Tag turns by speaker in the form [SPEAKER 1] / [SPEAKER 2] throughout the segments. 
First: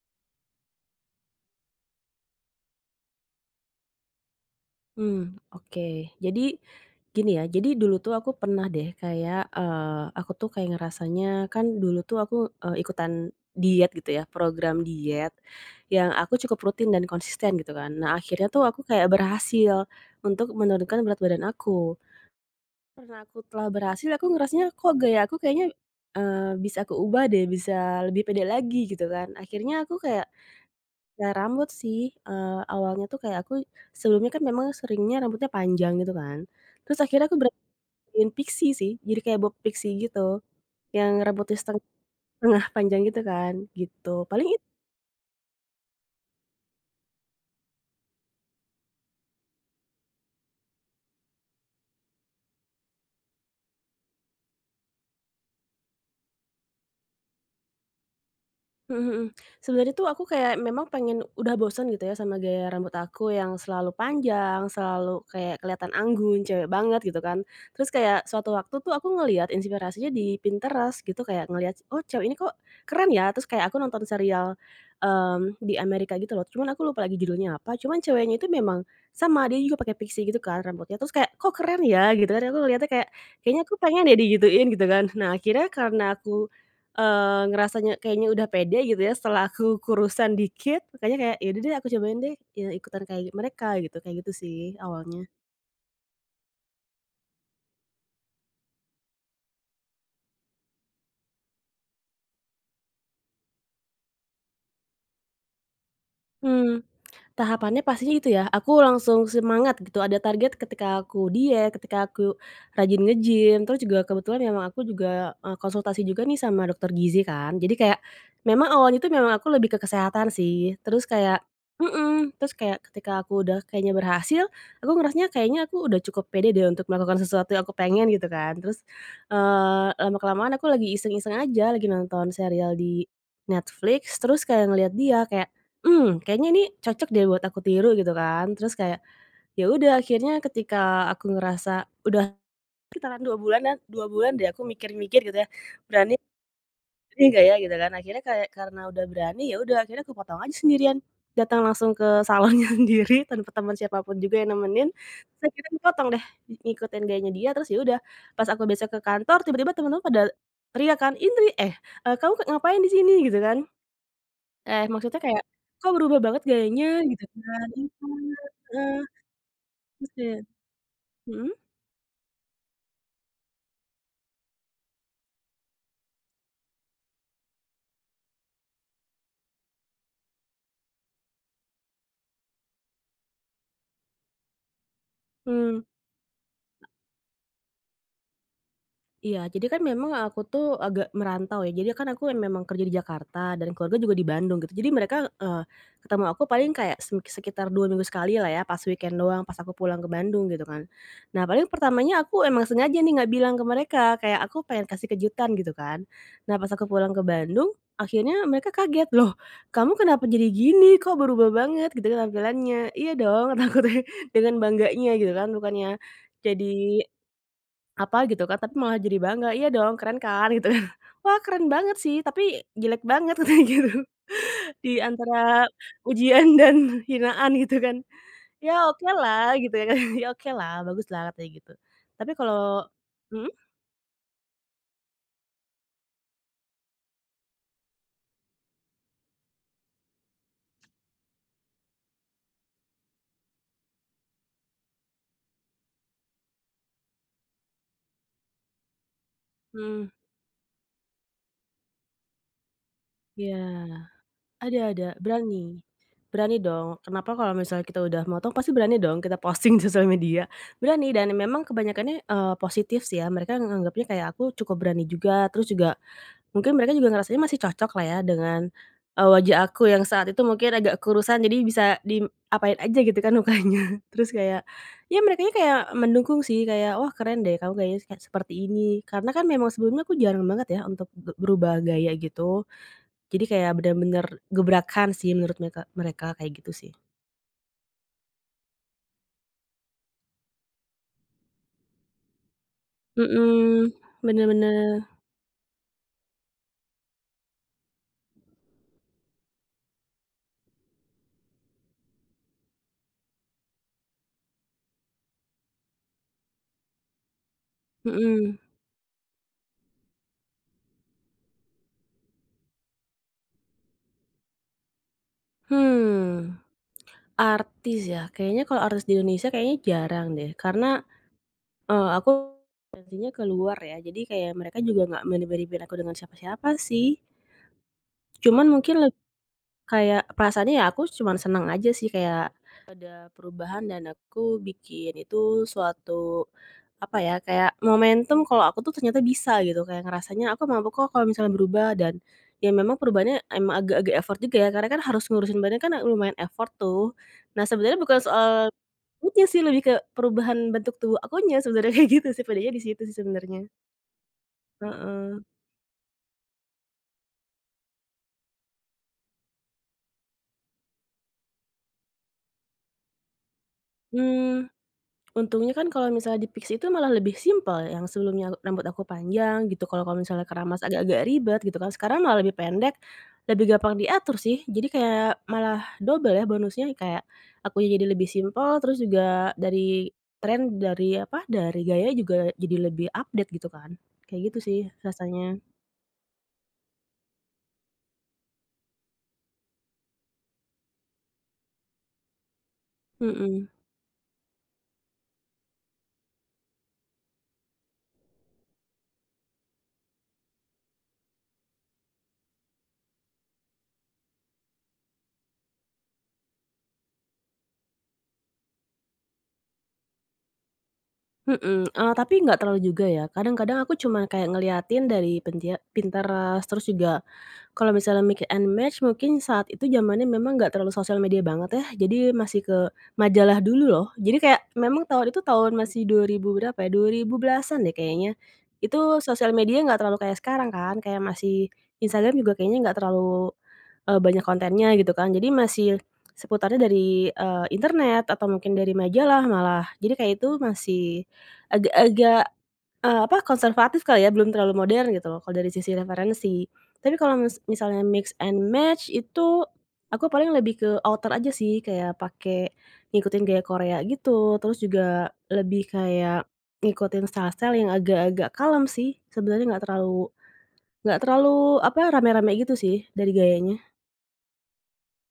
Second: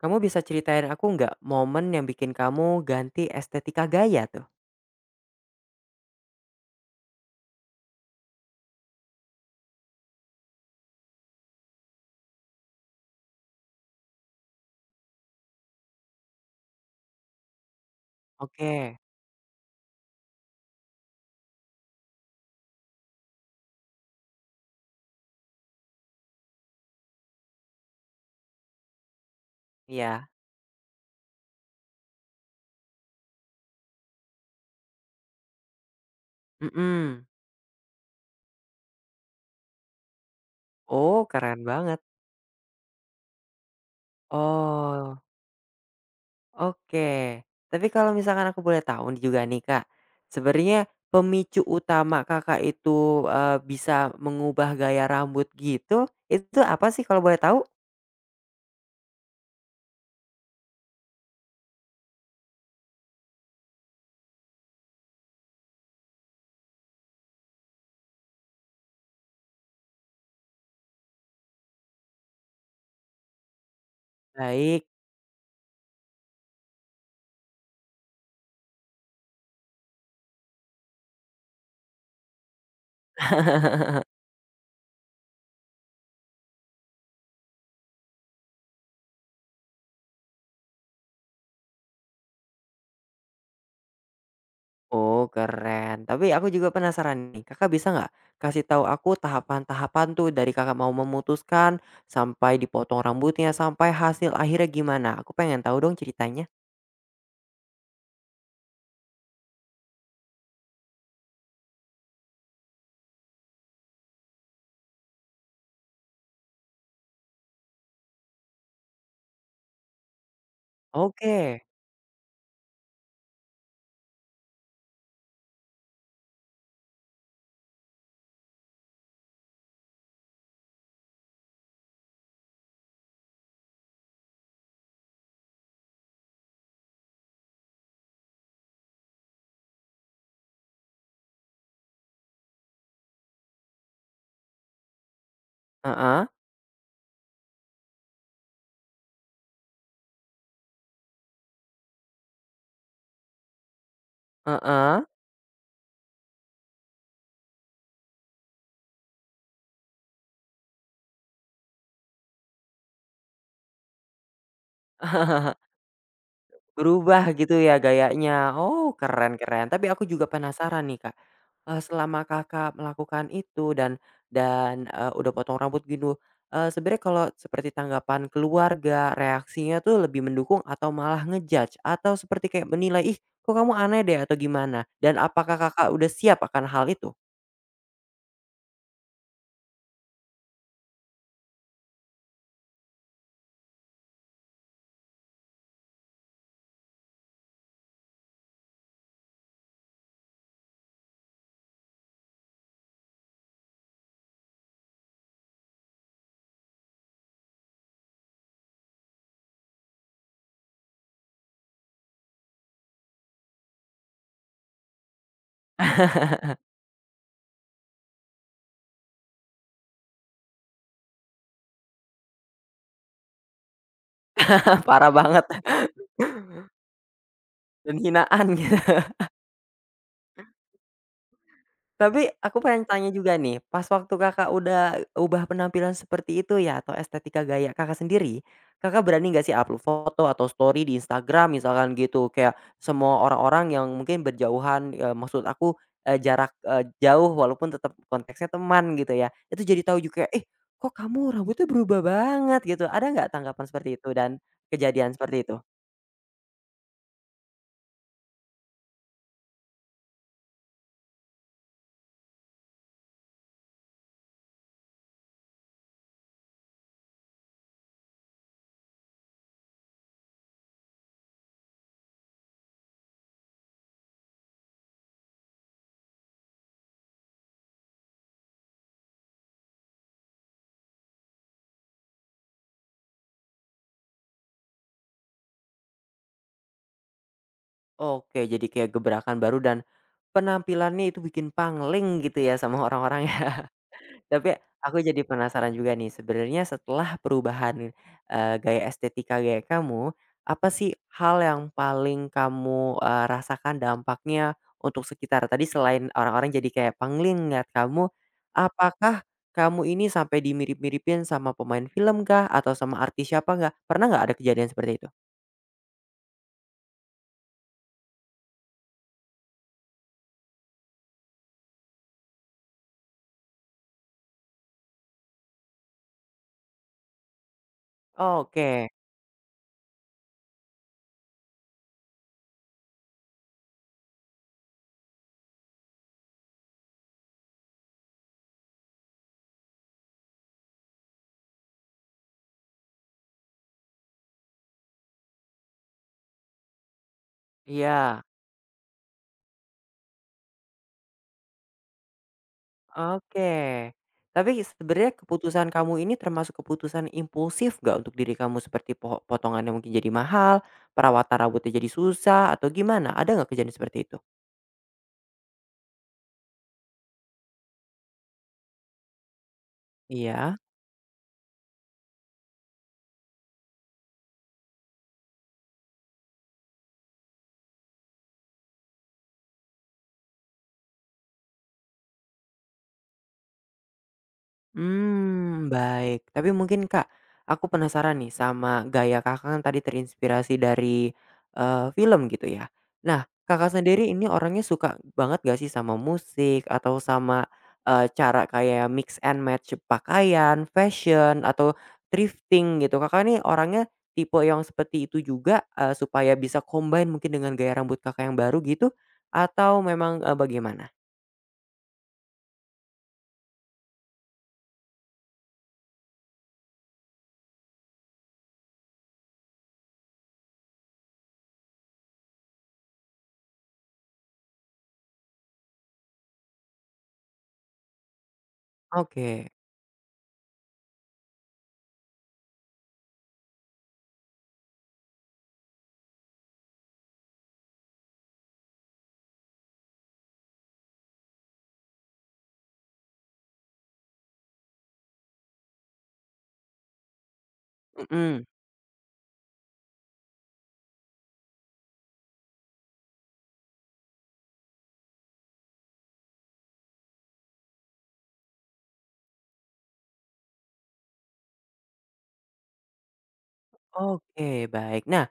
[SPEAKER 1] Kamu bisa ceritain aku nggak momen yang bikin kamu ganti estetika gaya tuh?
[SPEAKER 2] Hmm, oke. Jadi, gini ya, jadi dulu tuh aku pernah deh kayak, aku tuh kayak ngerasanya kan dulu tuh aku, ikutan diet gitu ya, program diet yang aku cukup rutin dan konsisten gitu kan. Nah, akhirnya tuh aku
[SPEAKER 1] Oke,
[SPEAKER 2] kayak berhasil untuk menurunkan berat badan aku. Karena aku telah berhasil, aku ngerasanya kok gaya aku kayaknya, bisa aku ubah deh, bisa lebih pede lagi gitu kan. Akhirnya aku kayak
[SPEAKER 1] iya.
[SPEAKER 2] Nah rambut sih, awalnya tuh kayak aku sebelumnya kan memang seringnya rambutnya panjang gitu kan, terus
[SPEAKER 1] Mhm.
[SPEAKER 2] akhirnya aku beraniin pixie sih, jadi kayak bob pixie gitu, yang
[SPEAKER 1] Oh,
[SPEAKER 2] rambutnya
[SPEAKER 1] keren banget.
[SPEAKER 2] tengah panjang gitu kan, gitu. Paling
[SPEAKER 1] Oh, oke. Tapi kalau misalkan aku boleh tahu juga nih Kak, sebenarnya pemicu utama Kakak itu, bisa mengubah gaya rambut gitu, itu apa sih kalau boleh tahu?
[SPEAKER 2] Mhm, mhm. Sebenarnya tuh aku kayak memang pengen udah bosan gitu ya sama gaya rambut aku yang selalu panjang, selalu kayak kelihatan anggun, cewek banget gitu kan. Terus kayak suatu waktu tuh aku ngelihat inspirasinya di Pinterest gitu, kayak ngelihat, "Oh, cewek ini kok keren ya." Terus kayak aku nonton serial,
[SPEAKER 1] Baik.
[SPEAKER 2] di Amerika gitu loh, cuman aku lupa lagi judulnya apa, cuman ceweknya itu memang sama, dia juga pakai pixie gitu kan rambutnya, terus kayak, "Kok keren ya?" Gitu kan. Aku ngelihatnya kayak, "Kayaknya aku pengen deh digituin." Gitu kan. Nah, akhirnya karena aku ngerasanya kayaknya udah pede gitu ya setelah aku kurusan dikit, makanya kayak, "Ya udah deh aku cobain deh, ikutan kayak mereka," gitu, kayak gitu sih
[SPEAKER 1] Oh
[SPEAKER 2] awalnya.
[SPEAKER 1] keren, tapi aku juga penasaran nih, Kakak bisa nggak kasih tahu aku tahapan-tahapan tuh dari Kakak mau memutuskan, sampai dipotong rambutnya, sampai hasil akhirnya gimana? Aku pengen tahu dong ceritanya.
[SPEAKER 2] Mmm, tahapannya pastinya itu ya, aku langsung semangat gitu, ada target ketika aku diet, ketika aku rajin nge-gym, terus juga kebetulan memang aku juga, konsultasi juga nih sama dokter gizi kan. Jadi kayak memang awalnya itu memang aku lebih ke kesehatan sih, terus kayak
[SPEAKER 1] Oke,
[SPEAKER 2] mhm, terus kayak ketika aku udah kayaknya berhasil, aku ngerasanya kayaknya aku udah cukup pede deh untuk melakukan sesuatu yang aku pengen gitu kan. Terus, lama-kelamaan aku lagi iseng-iseng aja, lagi nonton serial di Netflix, terus kayak ngelihat dia kayak Mmm, kayaknya ini cocok deh buat aku tiru gitu kan. Terus kayak, ya udah akhirnya ketika aku ngerasa udah sekitaran 2 bulanan 2 bulan deh aku mikir-mikir gitu ya, berani
[SPEAKER 1] heeh,
[SPEAKER 2] ini enggak ya gitu kan. Akhirnya kayak karena udah berani, ya udah akhirnya aku potong aja sendirian, datang langsung ke salonnya sendiri tanpa teman siapa pun juga yang nemenin,
[SPEAKER 1] heeh.
[SPEAKER 2] terus akhirnya dipotong deh, ngikutin gayanya dia terus ya udah, pas aku besok ke kantor tiba-tiba teman-teman pada teriak kan, "Indri, eh, kamu ngapain di sini?" Gitu kan. Eh, maksudnya kayak, "Kok berubah banget gayanya?" Gitu
[SPEAKER 1] Berubah gitu
[SPEAKER 2] kan.
[SPEAKER 1] ya
[SPEAKER 2] Iya,
[SPEAKER 1] gayanya,
[SPEAKER 2] heeh,
[SPEAKER 1] oh keren keren, tapi aku
[SPEAKER 2] terus
[SPEAKER 1] juga
[SPEAKER 2] kayak
[SPEAKER 1] penasaran nih, Kak.
[SPEAKER 2] mhm?
[SPEAKER 1] Selama Kakak melakukan itu dan udah potong rambut gitu, sebenarnya kalau seperti tanggapan keluarga, reaksinya tuh lebih mendukung atau malah ngejudge atau seperti kayak menilai, "Ih, kok kamu aneh deh?" Atau gimana? Dan apakah
[SPEAKER 2] Mmm.
[SPEAKER 1] Kakak udah siap akan hal itu?
[SPEAKER 2] Iya, jadi kan memang aku tuh agak merantau ya, jadi kan aku yang memang kerja di Jakarta dan keluarga juga di Bandung gitu, jadi mereka, ketemu aku paling kayak semik sekitar 2 minggu sekali lah ya, pas weekend doang, pas aku pulang ke Bandung gitu kan. Nah, paling pertamanya aku emang sengaja nih nggak bilang ke mereka, kayak aku pengen kasih kejutan gitu kan. Nah, pas aku pulang ke Bandung, akhirnya mereka kaget, "Loh, kamu kenapa jadi gini? Kok berubah banget?" Gitu kan tampilannya. Iya dong, kata dengan bangganya gitu kan, bukannya jadi apa gitu kan, tapi malah jadi bangga, "Iya dong keren kan?" Gitu kan. "Wah keren banget sih, tapi jelek banget," katanya gitu. Di
[SPEAKER 1] Parah
[SPEAKER 2] antara
[SPEAKER 1] banget
[SPEAKER 2] ujian dan hinaan gitu kan.
[SPEAKER 1] dan hinaan
[SPEAKER 2] "Ya
[SPEAKER 1] gitu.
[SPEAKER 2] oke lah gitu ya kan, "ya okelah, baguslah," katanya gitu.
[SPEAKER 1] Tapi
[SPEAKER 2] Tapi
[SPEAKER 1] aku pengen
[SPEAKER 2] kalau
[SPEAKER 1] tanya juga
[SPEAKER 2] hmm
[SPEAKER 1] nih, pas waktu Kakak udah ubah penampilan seperti itu ya atau estetika gaya Kakak sendiri, Kakak berani nggak sih upload foto atau story di Instagram misalkan gitu? Kayak semua orang-orang yang mungkin berjauhan, maksud aku, jarak, jauh walaupun tetap konteksnya teman gitu ya, itu jadi tahu
[SPEAKER 2] Mhm,
[SPEAKER 1] juga, "Eh, kok kamu rambutnya berubah banget?" Gitu. Ada nggak tanggapan seperti itu
[SPEAKER 2] iya.
[SPEAKER 1] dan
[SPEAKER 2] Ada,
[SPEAKER 1] kejadian seperti itu?
[SPEAKER 2] berani. Berani dong, kenapa kalau misalnya kita udah motong pasti berani dong kita posting di sosial media. Berani dan memang kebanyakannya, positif sih ya, mereka nganggapnya kayak aku cukup berani juga, terus juga Mungkin mereka juga ngerasanya masih cocok lah ya dengan, wajah aku yang saat itu mungkin agak kurusan jadi bisa diapain aja gitu kan mukanya. Terus kayak, ya merekanya kayak mendukung sih kayak, "Wah keren deh kamu gayanya kayak seperti ini." Karena kan memang sebelumnya aku jarang banget ya untuk berubah gaya gitu. Jadi kayak bener-bener gebrakan sih menurut mereka mereka kayak gitu sih.
[SPEAKER 1] Oke, jadi kayak gebrakan baru dan penampilannya itu bikin pangling gitu ya sama orang-orang ya?
[SPEAKER 2] Mhm, bener
[SPEAKER 1] Tapi
[SPEAKER 2] bener,
[SPEAKER 1] aku jadi penasaran juga nih, sebenarnya setelah perubahan, gaya estetika gaya kamu, apa sih hal yang paling kamu, rasakan dampaknya untuk sekitar? Tadi selain orang-orang jadi kayak pangling ngeliat kamu,
[SPEAKER 2] mhm.
[SPEAKER 1] apakah kamu ini sampai dimirip-miripin sama pemain film kah? Atau sama artis siapa nggak? Pernah nggak ada kejadian seperti itu?
[SPEAKER 2] Hmm, artis ya? Kayaknya kalau artis di Indonesia kayaknya jarang deh karena, aku Pastinya keluar ya, jadi kayak mereka juga nggak melibet-libetin aku dengan siapa-siapa sih. Cuman
[SPEAKER 1] Oke,
[SPEAKER 2] mungkin kayak perasaannya ya aku cuman senang aja sih kayak ada perubahan dan aku bikin itu suatu, apa ya, kayak momentum kalau aku tuh ternyata bisa gitu, kayak ngerasanya aku mampu kok kalau misalnya berubah dan ya memang perubahannya emang agak-agak effort juga ya, karena kan harus ngurusin badan kan lumayan effort tuh. Nah sebenarnya bukan
[SPEAKER 1] iya.
[SPEAKER 2] soal mood sih, lebih ke perubahan bentuk tubuh akunya sebenarnya kayak gitu sih, padanya di situ sih sebenarnya.
[SPEAKER 1] Oke. Tapi sebenarnya
[SPEAKER 2] Heeh.
[SPEAKER 1] keputusan kamu ini termasuk keputusan impulsif nggak untuk diri kamu? Seperti potongannya mungkin jadi mahal, perawatan rambutnya jadi susah, atau gimana? Ada nggak kejadian seperti itu?
[SPEAKER 2] Mmm, untungnya kan kalau misalnya di Pix itu malah lebih simpel, ya, yang sebelumnya rambut aku panjang gitu, kalau kalau misalnya
[SPEAKER 1] Iya.
[SPEAKER 2] keramas agak-agak ribet gitu kan, sekarang malah lebih pendek, lebih gampang diatur sih. Jadi kayak malah double ya bonusnya, kayak akunya jadi lebih simpel, terus juga dari tren, dari apa, dari gaya juga jadi lebih update gitu kan. Kayak gitu sih rasanya.
[SPEAKER 1] Hmm baik. Tapi mungkin Kak, aku penasaran nih sama gaya Kakak kan tadi terinspirasi dari, film gitu ya. Nah,
[SPEAKER 2] Mhm,
[SPEAKER 1] Kakak sendiri ini orangnya suka banget gak sih sama musik atau sama, cara kayak mix and match pakaian, fashion, atau thrifting gitu? Kakak nih orangnya tipe yang seperti itu juga, supaya bisa combine mungkin dengan gaya rambut Kakak yang baru gitu? Atau memang, bagaimana?
[SPEAKER 2] mhm, tapi nggak terlalu juga ya, kadang-kadang aku cuma kayak ngeliatin dari Pinterest, terus juga Kalau misalnya mix and match mungkin saat itu zamannya memang nggak terlalu sosial media banget ya, jadi masih ke majalah dulu loh. Jadi kayak memang tahun itu tahun masih 2000 berapa ya, 2010-an deh kayaknya. Itu
[SPEAKER 1] Oke,
[SPEAKER 2] sosial media nggak terlalu kayak sekarang kan, kayak masih Instagram juga kayaknya nggak terlalu, banyak kontennya gitu kan. Jadi masih seputarnya dari, internet atau mungkin dari majalah malah. Jadi kayak itu masih agak-agak apa, konservatif kali ya, belum terlalu modern gitu loh, kalau dari sisi referensi. Tapi kalau misalnya mix
[SPEAKER 1] mhm,
[SPEAKER 2] and match itu, aku paling lebih ke outer aja sih, kayak pakai ngikutin gaya Korea gitu, terus juga lebih kayak ngikutin style-style yang agak-agak kalem sih, sebenarnya nggak terlalu, apa, rame-rame gitu sih dari gayanya.
[SPEAKER 1] oke baik. Nah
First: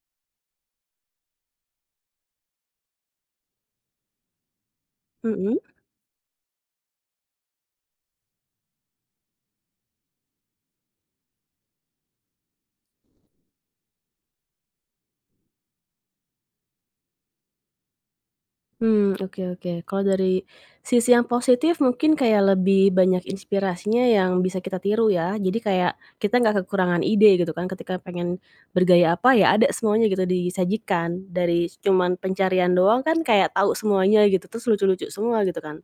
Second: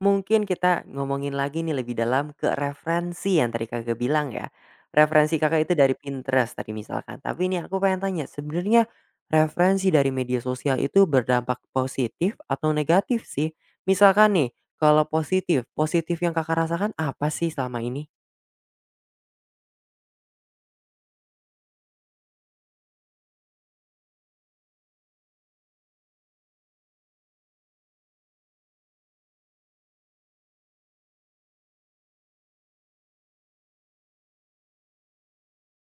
[SPEAKER 1] mungkin kita ngomongin lagi nih lebih dalam ke referensi yang tadi Kakak bilang ya. Referensi
[SPEAKER 2] Mhm.
[SPEAKER 1] Kakak itu dari Pinterest tadi misalkan, tapi ini aku pengen tanya sebenarnya referensi dari media sosial itu berdampak positif atau negatif sih? Misalkan nih kalau positif, positif yang Kakak rasakan apa sih selama ini?
[SPEAKER 2] Hmm, oke, oke. Kalau dari sisi yang positif mungkin kayak lebih banyak inspirasinya yang bisa kita tiru ya. Jadi kayak kita nggak kekurangan ide gitu kan ketika pengen bergaya apa, ya ada semuanya gitu disajikan. Dari cuman pencarian doang kan kayak tahu semuanya gitu, terus lucu-lucu semua gitu kan.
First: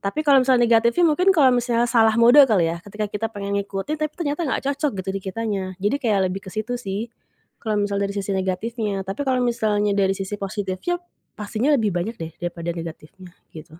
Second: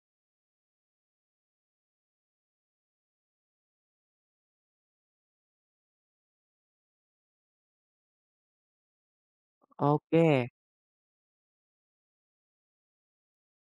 [SPEAKER 2] Tapi kalau misalnya negatifnya mungkin kalau misalnya salah mode kali ya, ketika kita pengen ngikutin tapi ternyata nggak cocok gitu di kitanya. Jadi kayak lebih ke situ sih, kalau misal dari sisi negatifnya. Tapi kalau misalnya dari sisi
[SPEAKER 1] Oke.
[SPEAKER 2] positifnya, pastinya lebih banyak deh daripada negatifnya, gitu.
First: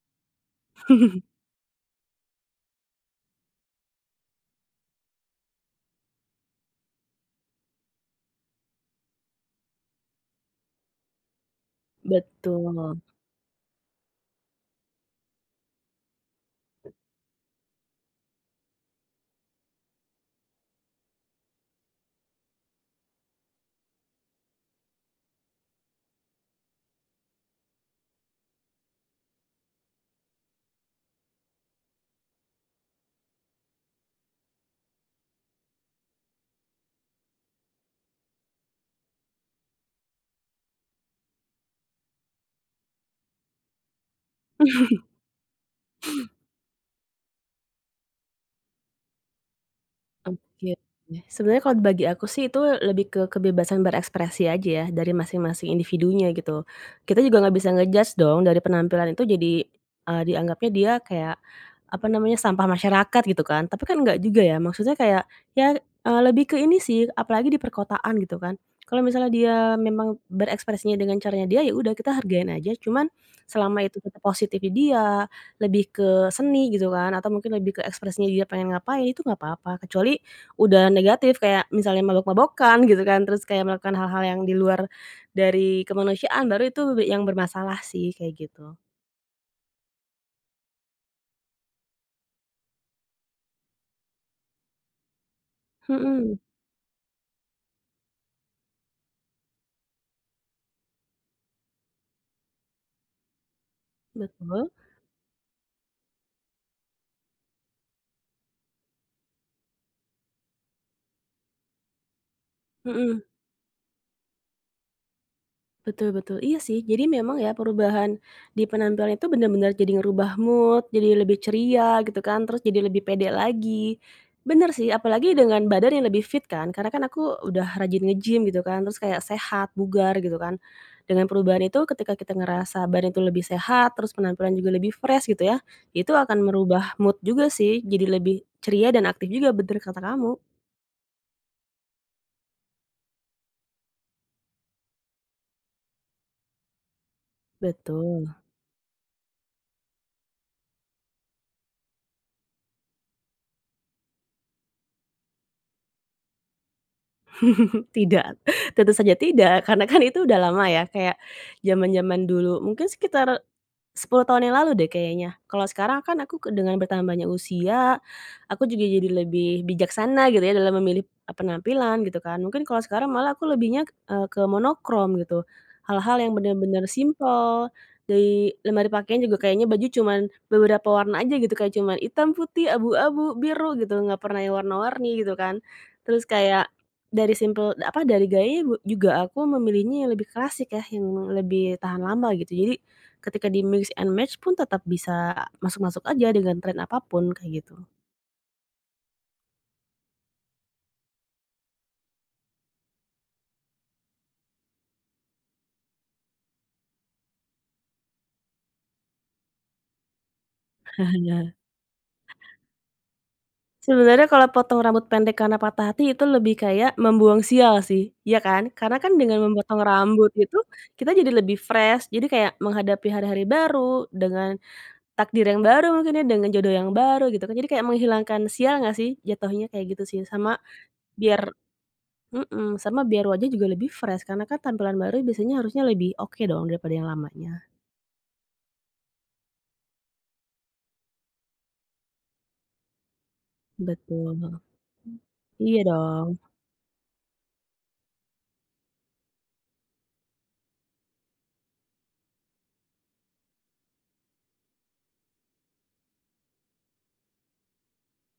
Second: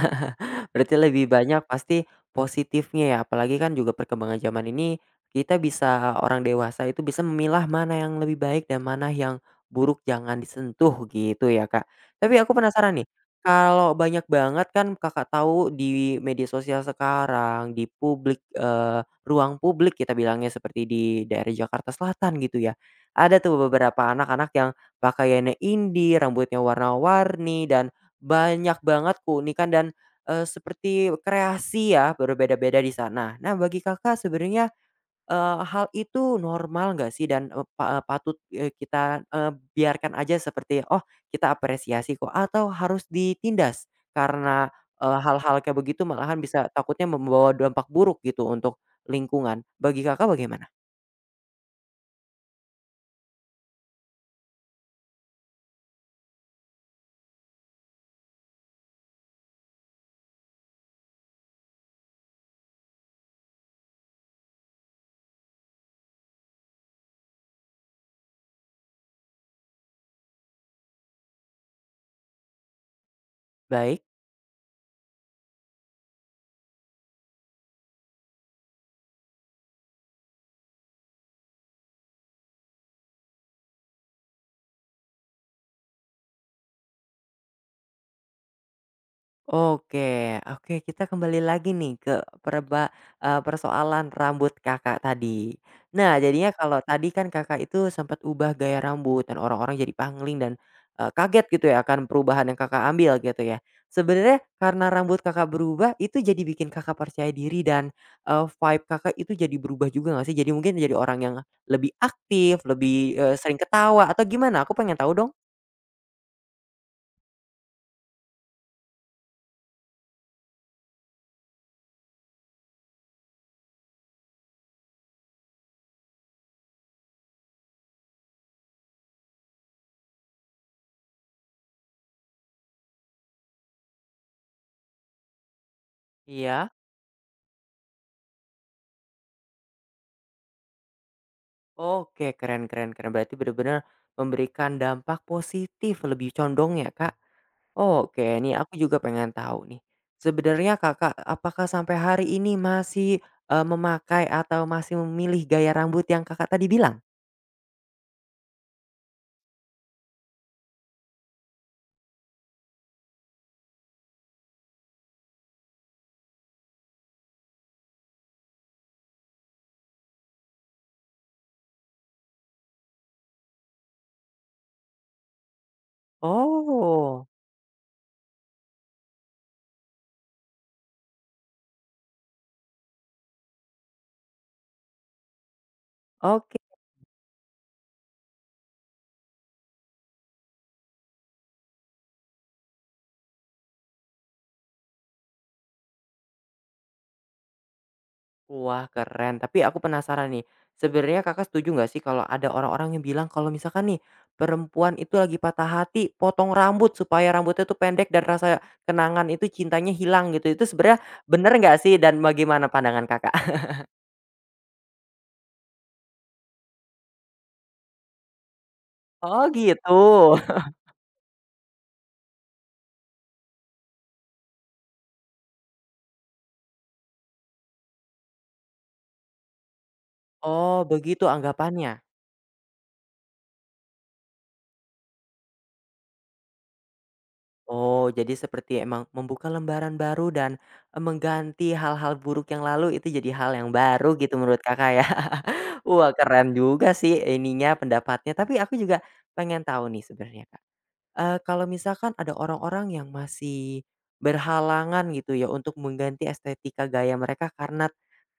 [SPEAKER 1] Berarti lebih banyak pasti positifnya ya, apalagi kan juga perkembangan zaman ini, kita bisa orang dewasa itu bisa memilah mana yang lebih baik dan mana yang buruk jangan disentuh gitu ya, Kak. Tapi aku
[SPEAKER 2] Betul.
[SPEAKER 1] penasaran nih, kalau banyak banget kan Kakak tahu di media sosial sekarang, di publik, ruang publik kita bilangnya seperti di daerah Jakarta Selatan gitu ya, ada tuh beberapa anak-anak yang pakaiannya indie, rambutnya warna-warni, dan banyak banget keunikan dan seperti kreasi ya, berbeda-beda di sana. Nah, bagi Kakak sebenarnya, hal itu normal nggak sih dan, patut, kita, biarkan aja seperti, "Oh, kita apresiasi kok," atau harus ditindas karena, hal-hal kayak begitu malahan bisa takutnya membawa dampak buruk gitu untuk lingkungan. Bagi Kakak bagaimana?
[SPEAKER 2] Oke. Sebenarnya kalau bagi aku sih itu lebih ke kebebasan berekspresi aja ya dari masing-masing individunya gitu. Kita juga nggak bisa ngejudge dong dari penampilan itu jadi, dianggapnya dia kayak, apa namanya, sampah masyarakat gitu kan. Tapi kan nggak juga ya, maksudnya kayak ya, lebih ke ini sih, apalagi di perkotaan gitu kan. Kalau misalnya dia memang berekspresinya dengan caranya dia, ya udah kita hargain aja, cuman selama itu
[SPEAKER 1] Baik.
[SPEAKER 2] tetap positif di dia, lebih seni gitu kan atau mungkin lebih ke ekspresinya dia pengen ngapain itu nggak apa-apa, kecuali udah negatif kayak misalnya mabok-mabokan gitu kan, terus kayak melakukan hal-hal yang di luar dari kemanusiaan baru itu yang bermasalah sih kayak gitu.
[SPEAKER 1] Oke oke kita kembali lagi nih ke persoalan rambut Kakak tadi. Nah
[SPEAKER 2] Mhm,
[SPEAKER 1] jadinya kalau tadi kan Kakak itu sempat ubah gaya rambut dan orang-orang jadi pangling dan, kaget gitu ya akan perubahan yang Kakak ambil gitu ya. Sebenarnya
[SPEAKER 2] betul,
[SPEAKER 1] karena rambut Kakak berubah itu jadi bikin Kakak percaya diri dan, vibe Kakak itu jadi berubah juga nggak sih? Jadi mungkin jadi orang yang lebih aktif, lebih,
[SPEAKER 2] mhm.
[SPEAKER 1] sering ketawa atau gimana? Aku pengen tahu dong.
[SPEAKER 2] Betul, betul. Iya sih, jadi memang ya perubahan di penampilan itu benar-benar jadi ngerubah mood, jadi lebih ceria gitu kan, terus jadi lebih pede lagi. Bener sih, apalagi dengan badan yang lebih fit kan, karena kan aku udah rajin nge-gym gitu kan, terus kayak sehat, bugar gitu kan. Dengan perubahan itu ketika kita ngerasa badan itu lebih sehat, terus penampilan juga lebih fresh gitu ya, itu akan
[SPEAKER 1] Iya.
[SPEAKER 2] merubah mood juga sih, jadi lebih ceria dan aktif juga, bener kata kamu.
[SPEAKER 1] Oke, keren keren keren. Berarti benar-benar memberikan dampak positif lebih condong ya, Kak? Oke,
[SPEAKER 2] Betul.
[SPEAKER 1] nih aku juga pengen tahu nih. Sebenarnya Kakak apakah sampai hari ini masih, memakai atau masih memilih gaya rambut yang Kakak tadi bilang?
[SPEAKER 2] Tidak, tentu saja tidak, karena kan itu udah lama ya, kayak zaman-zaman dulu, mungkin sekitar 10 tahun yang lalu deh kayaknya. Kalau sekarang kan aku ke dengan bertambahnya usia, aku juga jadi lebih bijaksana gitu ya dalam memilih, penampilan gitu kan. Mungkin kalau sekarang malah aku lebihnya, ke monokrom gitu. Hal-hal yang benar-benar
[SPEAKER 1] Oh,
[SPEAKER 2] simple dari lemari pakaian juga kayaknya baju cuman beberapa warna aja gitu, kayak cuman hitam, putih, abu-abu, biru gitu, nggak pernah yang warna-warni gitu kan. Terus
[SPEAKER 1] oke.
[SPEAKER 2] kayak dari simple apa, dari gaya juga aku memilihnya yang lebih klasik ya, yang lebih tahan lama gitu. Jadi Ketika di mix and match pun tetap bisa masuk-masuk aja dengan tren apapun kayak gitu.
[SPEAKER 1] Wah, keren. Tapi aku penasaran nih, sebenarnya Kakak setuju nggak sih kalau ada orang-orang yang bilang kalau misalkan nih, perempuan itu lagi patah hati, potong rambut supaya rambutnya tuh pendek dan rasa kenangan itu cintanya hilang gitu. Itu sebenarnya bener nggak sih dan bagaimana pandangan Kakak?
[SPEAKER 2] Sebenarnya kalau potong rambut pendek karena patah hati itu lebih kayak membuang sial sih, ya kan? Karena kan dengan
[SPEAKER 1] Oh
[SPEAKER 2] memotong
[SPEAKER 1] gitu.
[SPEAKER 2] rambut itu, kita jadi lebih fresh, jadi kayak menghadapi hari-hari baru, dengan takdir yang baru mungkin ya, dengan jodoh yang baru gitu kan. Jadi kayak menghilangkan sial nggak sih, jatuhnya kayak gitu sih. Sama
[SPEAKER 1] Oh begitu
[SPEAKER 2] biar
[SPEAKER 1] anggapannya?
[SPEAKER 2] mhm, sama biar wajah juga lebih fresh, karena kan tampilan baru biasanya harusnya lebih oke dong daripada yang lamanya.
[SPEAKER 1] Oh, jadi seperti emang membuka lembaran baru dan, mengganti hal-hal buruk yang lalu itu jadi hal yang baru gitu
[SPEAKER 2] Betul.
[SPEAKER 1] menurut Kakak ya.
[SPEAKER 2] Iya
[SPEAKER 1] Wah
[SPEAKER 2] dong,
[SPEAKER 1] keren juga sih ininya pendapatnya, tapi aku juga pengen tahu nih sebenarnya Kak, kalau misalkan ada orang-orang yang masih berhalangan gitu ya untuk mengganti estetika gaya mereka karena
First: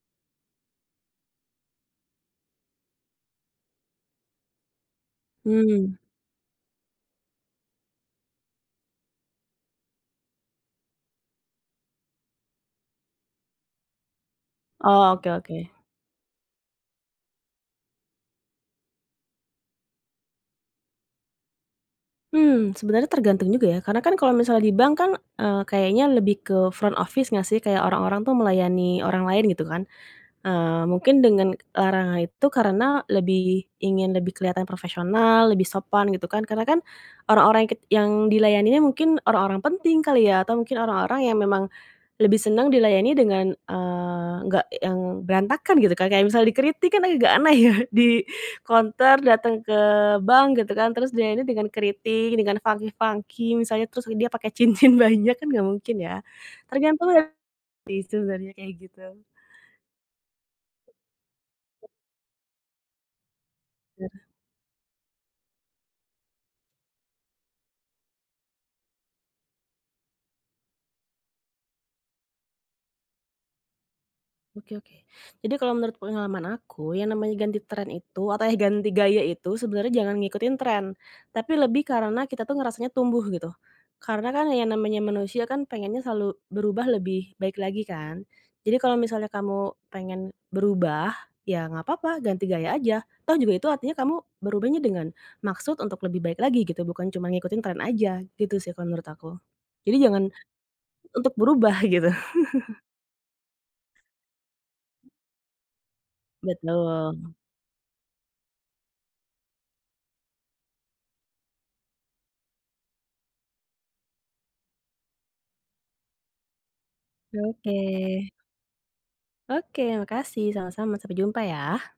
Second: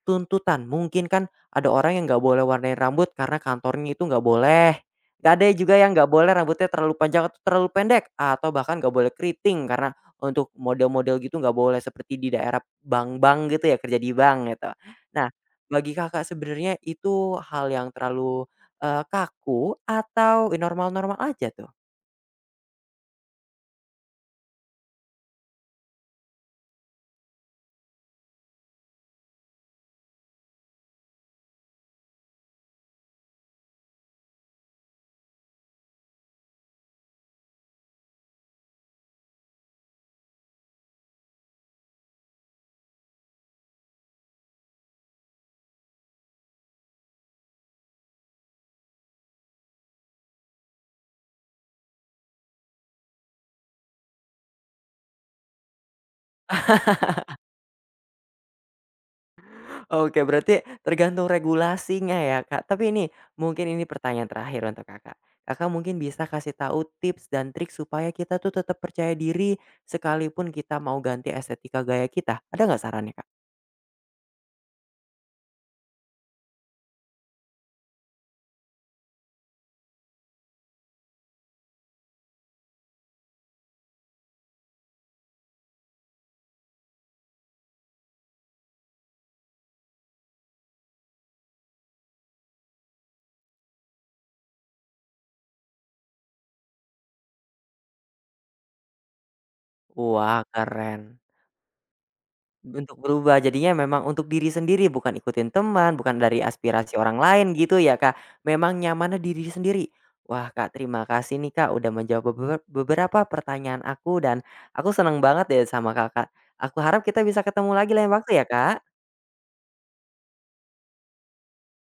[SPEAKER 1] tuntutan. Mungkin kan ada orang yang nggak boleh warnai rambut karena kantornya itu nggak boleh. Gak ada juga yang
[SPEAKER 2] mmm,
[SPEAKER 1] nggak boleh rambutnya terlalu panjang atau terlalu pendek, atau bahkan nggak boleh keriting karena untuk model-model gitu nggak boleh seperti di daerah bank-bank gitu ya, kerja di bank gitu.
[SPEAKER 2] oh,
[SPEAKER 1] Nah,
[SPEAKER 2] oke, oke.
[SPEAKER 1] bagi Kakak sebenarnya itu hal yang terlalu, kaku atau normal-normal aja tuh?
[SPEAKER 2] Hmm, sebenarnya tergantung juga ya, karena kan kalau misalnya di bank kan, kayaknya lebih ke front office nggak sih? Kayak orang-orang tuh melayani orang lain gitu kan. Mungkin dengan larangan itu karena lebih ingin lebih kelihatan profesional, lebih sopan gitu kan, karena kan orang-orang yang dilayaninya mungkin orang-orang penting kali ya, atau mungkin orang-orang yang memang Lebih senang dilayani dengan, nggak yang berantakan gitu kan, kayak misal dikritik kan agak aneh ya, di konter datang ke bank gitu kan, terus dilayani dengan kritik, dengan funky-funky misalnya, terus dia pakai cincin banyak kan nggak mungkin ya. Tergantung sih sebenarnya kayak gitu.
[SPEAKER 1] Oke, berarti tergantung regulasinya ya, Kak. Tapi ini, mungkin ini pertanyaan terakhir untuk Kakak. Kakak mungkin bisa kasih tahu tips dan trik supaya kita tuh tetap percaya diri sekalipun kita mau ganti estetika gaya kita, ada nggak sarannya, Kak?
[SPEAKER 2] Oke, oke. Jadi kalau menurut pengalaman aku, yang namanya ganti tren itu atau eh ganti gaya itu sebenarnya jangan ngikutin tren, tapi lebih karena kita tuh ngerasanya tumbuh gitu. Karena kan yang namanya manusia kan pengennya selalu berubah lebih baik lagi kan. Jadi kalau misalnya kamu pengen berubah, ya nggak apa-apa ganti gaya aja. Toh juga itu artinya kamu berubahnya dengan maksud untuk lebih baik lagi gitu, bukan cuma ngikutin tren aja gitu sih kalau menurut aku. Jadi jangan
[SPEAKER 1] Wah, keren.
[SPEAKER 2] untuk berubah gitu.
[SPEAKER 1] Untuk berubah, jadinya memang untuk diri sendiri, bukan ikutin teman, bukan dari aspirasi orang
[SPEAKER 2] Betul.
[SPEAKER 1] lain gitu ya, Kak. Memang nyamannya diri sendiri. Wah, Kak, terima kasih nih, Kak, udah menjawab beberapa pertanyaan aku dan aku senang banget deh sama Kakak. Aku harap kita bisa ketemu
[SPEAKER 2] Oke.
[SPEAKER 1] lagi lain waktu ya, Kak.
[SPEAKER 2] Oke, makasih. Sama-sama. Sampai jumpa ya.